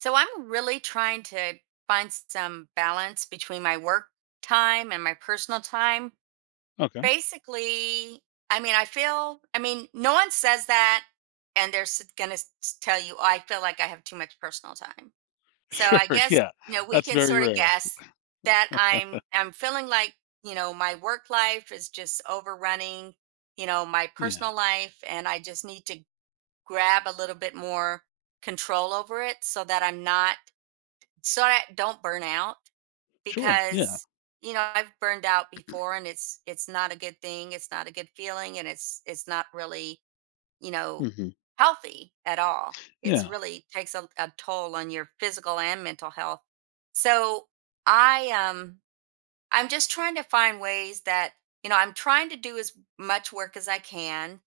So I'm really trying to find some balance between my work time and my personal time. Okay. Basically, I feel, no one says that and they're going to tell you, oh, I feel like I have too much personal time. So Sure, I guess, yeah. We That's can very sort of rare. guess that I'm feeling like, my work life is just overrunning, my Yeah. personal life and I just need to grab a little bit more control over it so that I'm not I don't burn out Sure, yeah. because I've burned out before and it's not a good thing. It's not a good feeling and it's not really you know Mhm. healthy at all. It's Yeah. really takes a toll on your physical and mental health. So I I'm just trying to find ways that, I'm trying to do as much work as I can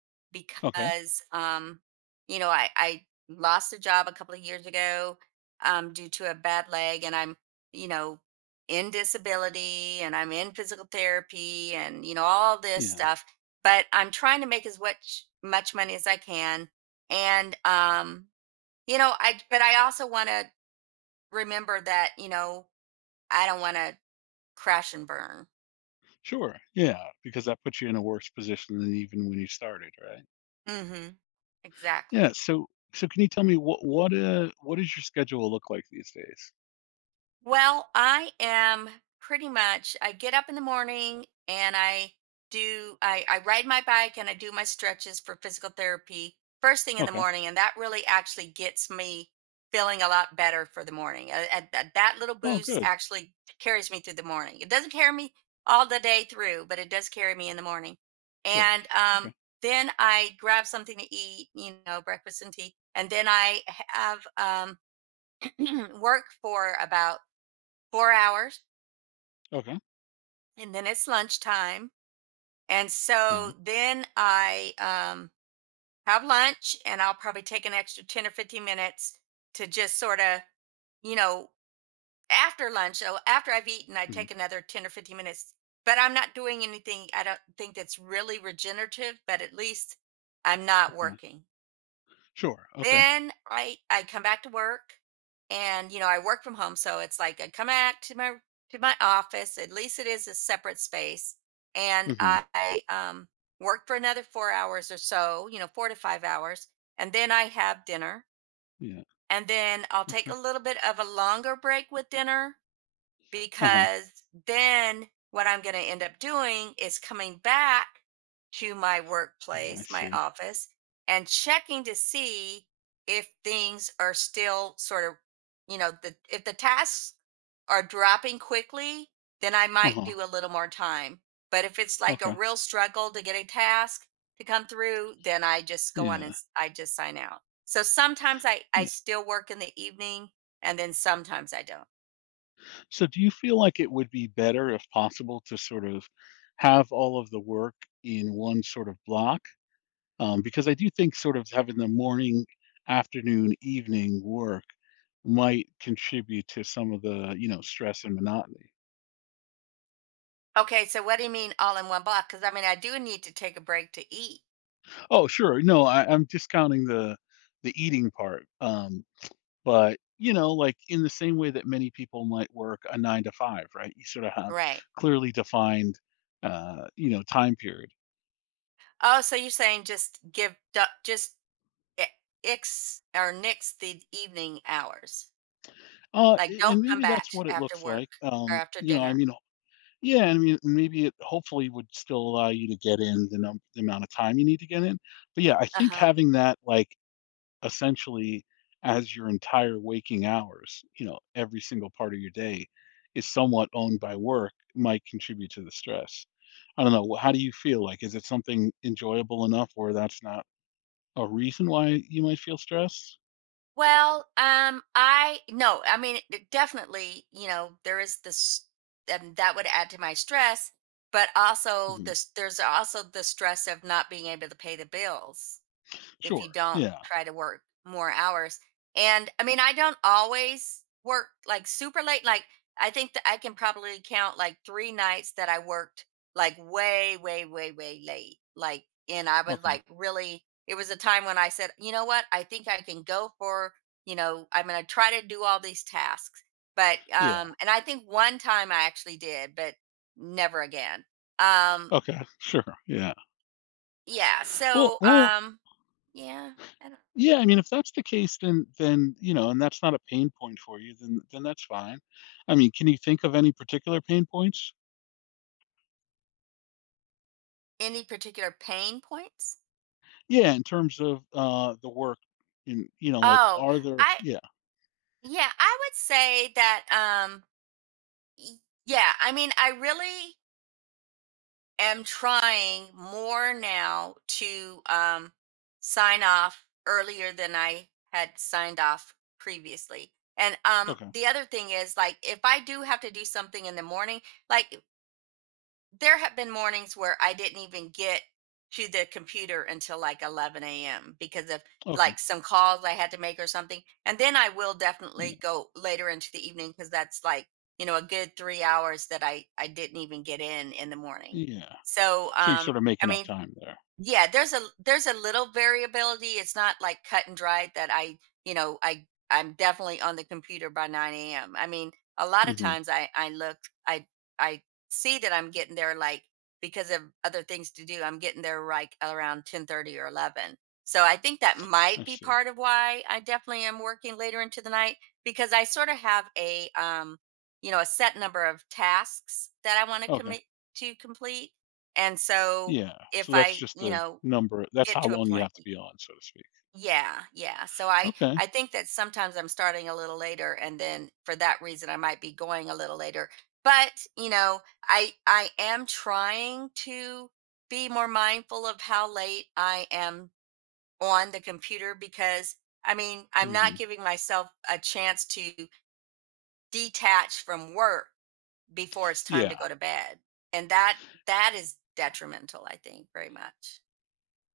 Okay. because, I lost a job a couple of years ago, due to a bad leg and I'm, you know, in disability and I'm in physical therapy and, all this Yeah. stuff. But I'm trying to make as much money as I can. And, but I also want to remember that, I don't want to crash and burn. Sure, yeah, because that puts you in a worse position than even when you started, right? hmm Yeah, Exactly. so so can you tell me what does your schedule look like these days? Well, I am pretty much, I get up in the morning and I ride my bike and I do my stretches for physical therapy first thing in the Okay. morning. And that really actually gets me feeling a lot better for the morning. That little Oh, boost good. actually carries me through the morning. It doesn't carry me all the day through, but it does carry me in the morning. Sure. And Okay. Then I grab something to eat, you know, breakfast and tea. And then I have, work for about 4 hours Okay. and then it's lunchtime. And Yeah. so then I have lunch and I'll probably take an extra 10 or 15 minutes to just sort of, you know, after lunch. So after I've eaten, I take Mhm. another 10 or 15 minutes, but I'm not doing anything. I don't think that's really regenerative, but at least I'm not Okay. working. Sure. Okay. Then I come back to work and, you know, I work from home, so it's like I come back to my office, at least it is a separate space, and Mhm. I work for another 4 hours or so, you know, 4 to 5 hours, and then I have dinner, Yeah. and then I'll take a Okay. little bit of a longer break with dinner Uh-huh. because then what I'm going to end up doing is coming back to my I workplace, my see. office, and checking to see if things are still sort of, if the tasks are dropping quickly, then I might Uh-huh. do a little more time. But if it's like a Okay. real struggle to get a task to come through, then I just go on and Yeah. I just sign out. So sometimes I Yeah. still work in the evening and then sometimes I don't. So do you feel like it would be better, if possible, to sort of have all of the work in one sort of block? Because I do think sort of having the morning, afternoon, evening work might contribute to some of the stress and monotony. Okay, so what do you mean all in one block? Because I mean, I do need to take a break to eat. Oh, sure. No, I'm discounting the eating part. But you know, like in the same way that many people might work a nine to five, right? You sort of have Right. clearly defined, you know, time period. Oh, so you're saying just just i- ix or nix the evening hours. Like, A and don't come maybe back that's what it after looks like, work or after you know, I dinner. mean, yeah, I mean, maybe it hopefully would still allow you to get in the num the amount of time you need to get in, but yeah, I think Uh-huh. having that, like, essentially as your entire waking hours, you know, every single part of your day is somewhat owned by work might contribute to the stress. I don't know, wh how do you feel? Like, is it something enjoyable enough where that's not a reason why you might feel stressed? Well, I, no, I mean it definitely, you know, there is this and that would add to my stress, but also Mhm. this there's also the stress of not being able to pay the bills if you Sure, don't yeah, try to work more hours. And I mean, I don't always work like super late. Like, I think that I can probably count like three nights that I worked like way, way, way, way late. Like, and I was okay, like, really, it was a time when I said, you know what? I think I can go for, you know, I'm going to try to do all these tasks. But, yeah, and I think one time I actually did, but never again. Um, okay, sure, yeah. yeah. Well well, Yeah. I don't. yeah, I mean, if that's the case, then, you know, and that's not a pain point for you, then that's fine. I mean, can you think of any particular pain points? Any particular pain points? Yeah, in terms of, the work in you know, like, Oh, are there I yeah, yeah, I would say that y- yeah, I mean I really am trying more now to sign off earlier than I had signed off previously. And okay, the other thing is like if I do have to do something in the morning, like there have been mornings where I didn't even get to the computer until like 11 a.m. because of okay, like some calls I had to make or something. And then I will definitely yeah, go later into the evening because that's like, you know, a good 3 hours that I didn't even get in the morning. yeah. So, So you're sort of I making up mean, time there. yeah, there's a little variability. It's not like cut and dried that you know, I I'm definitely on the computer by 9 a.m. I mean, a lot of Mhm, times I I see that I'm getting there like because of other things to do. I'm getting there like around 10:30 or 11. So I think that might I be see. part of why I definitely am working later into the night because I sort of have a you know, a set number of tasks that I want to Okay, commit to complete. And so yeah, if so that's I, just you the know, number that's get how to a long you point, have to be on, so to speak. yeah, yeah, so Okay, I think that sometimes I'm starting a little later, and then for that reason, I might be going a little later, but, you know, I am trying to be more mindful of how late I am on the computer because, I mean, I'm not mhm, giving myself a chance to detach from work before it's time yeah. to go to bed, and that is detrimental, I think, very much.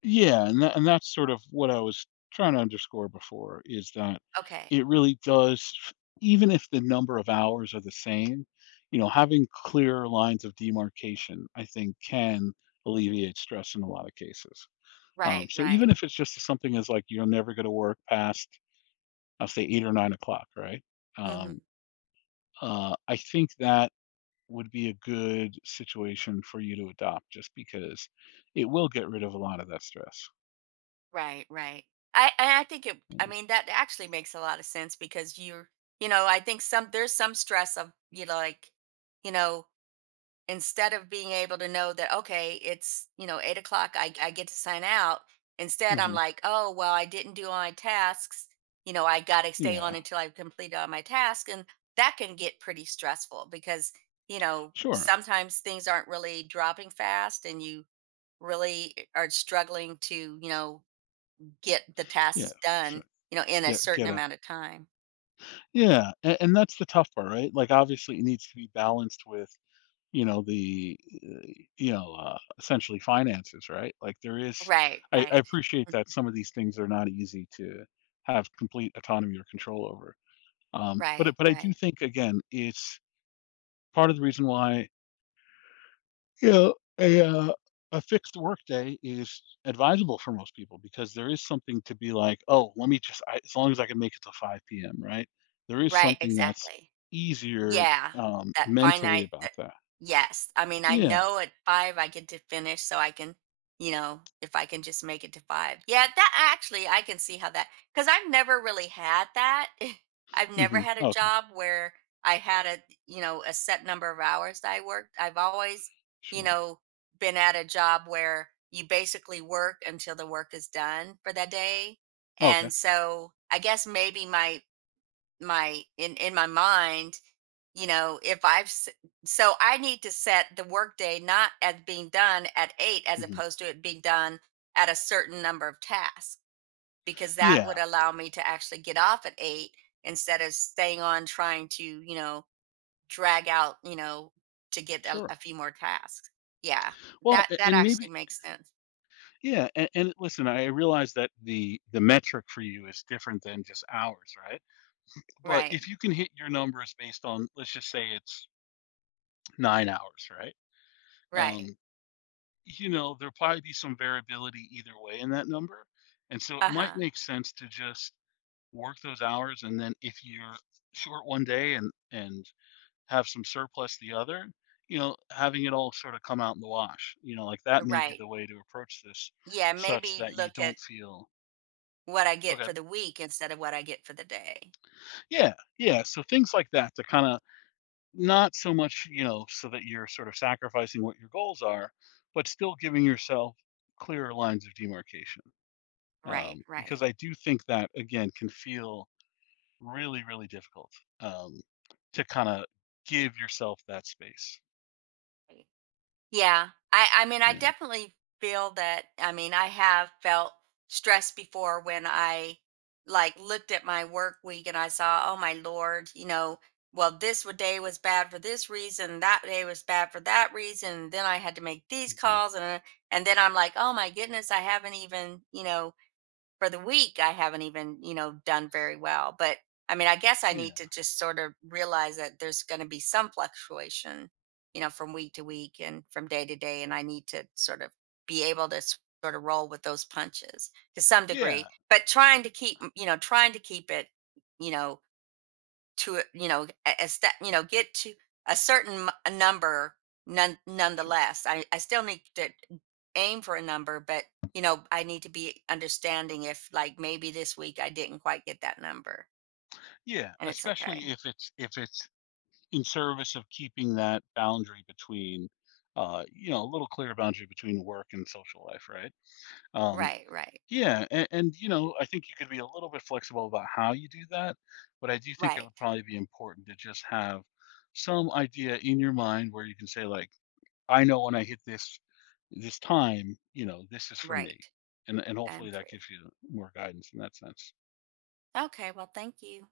Yeah, and that's sort of what I was trying to underscore before is that Okay. it really does f even if the number of hours are the same, you know, having clear lines of demarcation, I think, can alleviate stress in a lot of cases. Right, So even right. if it's just something as, like, you're never gonna work past, I'll say 8 or 9 o'clock, right? hmm Um, I think that would be a good situation for you to adopt just because it will get rid of a lot of that stress. Right, right. I and I think it. I mean, that actually makes a lot of sense because you're, you know, I think some there's some stress of, you know, like, you know, instead of being able to know that okay, it's you know 8 o'clock, I get to sign out. Instead, I'm Mhm. like, oh well, I didn't do all my tasks. You know, I got to stay on Yeah. until I've completed all my tasks, and that can get pretty stressful because you know Sure. sometimes things aren't really dropping fast, and you really are struggling to you know get the Yeah, tasks done, sure. you know, in Just a get certain get a amount of time. yeah, and that's the tough part, right? Like, obviously, it needs to be balanced with, you know, the, you know, essentially finances, right? Like, there is Right, I right. appreciate Mm. that some of these things are not easy to have complete autonomy or control over. Right, But I do right. think, again, it's part of the reason why you know, a fixed workday is advisable for most people because there is something to be like, "Oh, let me just I as long as I can make it to 5 p.m.," right? There is Right, something that's exactly. easier, Yeah, that mentally finite that about that. yes, I mean, I Yeah. know at 5 I get to finish, so I can, you know, if I can just make it to 5. Yeah, that actually, I can see how that, because 'cause I've never really had that. I've never Mhm. had a Okay. job where I had a, you know, a set number of hours that I worked. I've always, you Sure. know, been at a job where you basically work until the work is done for that day. Okay. And so I guess maybe my in my mind, you know, if I've s- so I need to set the workday not as being done at 8 as Mhm. opposed to it being done at a certain number of tasks because that Yeah. would allow me to actually get off at 8 instead of staying on trying to you know drag out you know to get Sure. a few more tasks. Yeah, Well, that a that and actually maybe makes sense. yeah, and listen, I realize that the metric for you is different than just hours, right? But if Right. you can hit your numbers based on, let's just say it's 9 hours, right? Um Right. you know, there'll probably be some variability either way in that number. And so it Uh might huh. make sense to just work those hours and then if you're short one day and have some surplus the other, you know, having it all sort of come out in the wash. You know, like that may be Right. the way to approach this Yeah. such Maybe that you look at don't feel what I get okay. for the week instead of what I get for the day. Yeah, yeah. So things like that to kind of not so much, you know, so that you're sort of sacrificing what your goals are, but still giving yourself clearer lines of demarcation. Right. Right. Because I do think that again can feel really, really difficult um, to kind of give yourself that space. Yeah. I mean, I Yeah. definitely feel that. I mean, I have felt stressed before when I like looked at my work week and I saw, oh my lord, you know, well day was bad for this reason, that day was bad for that reason, then I had to make these Mhm. calls and then I'm like, oh my goodness, I haven't even, you know, for the week I haven't even, you know, done very well. But I mean, I guess I need to Yeah. just sort of realize that there's going to be some fluctuation, you know, from week to week and from day to day. And I need to sort of be able to sort of roll with those punches to some degree, Yeah. but trying to keep, you know, trying to keep it, you know, to a you know, a step you know, get to a certain m number none Sure. nonetheless. I still need to aim for a number, but, you know, I need to be understanding if, like, maybe this week I didn't quite get that number, Yeah. and it's Especially okay. If it's in service of keeping that boundary between, you know, a little clear boundary between work and social life, right? Um, Right, right, yeah, and you know, I think you could be a little bit flexible about how you do that, but I do think it right, would probably be important to just have some idea in your mind where you can say, like, I know when I hit this this time, you know, this is for me. right. And I'm hopefully that free. gives you more guidance in that sense. Okay, well, thank you.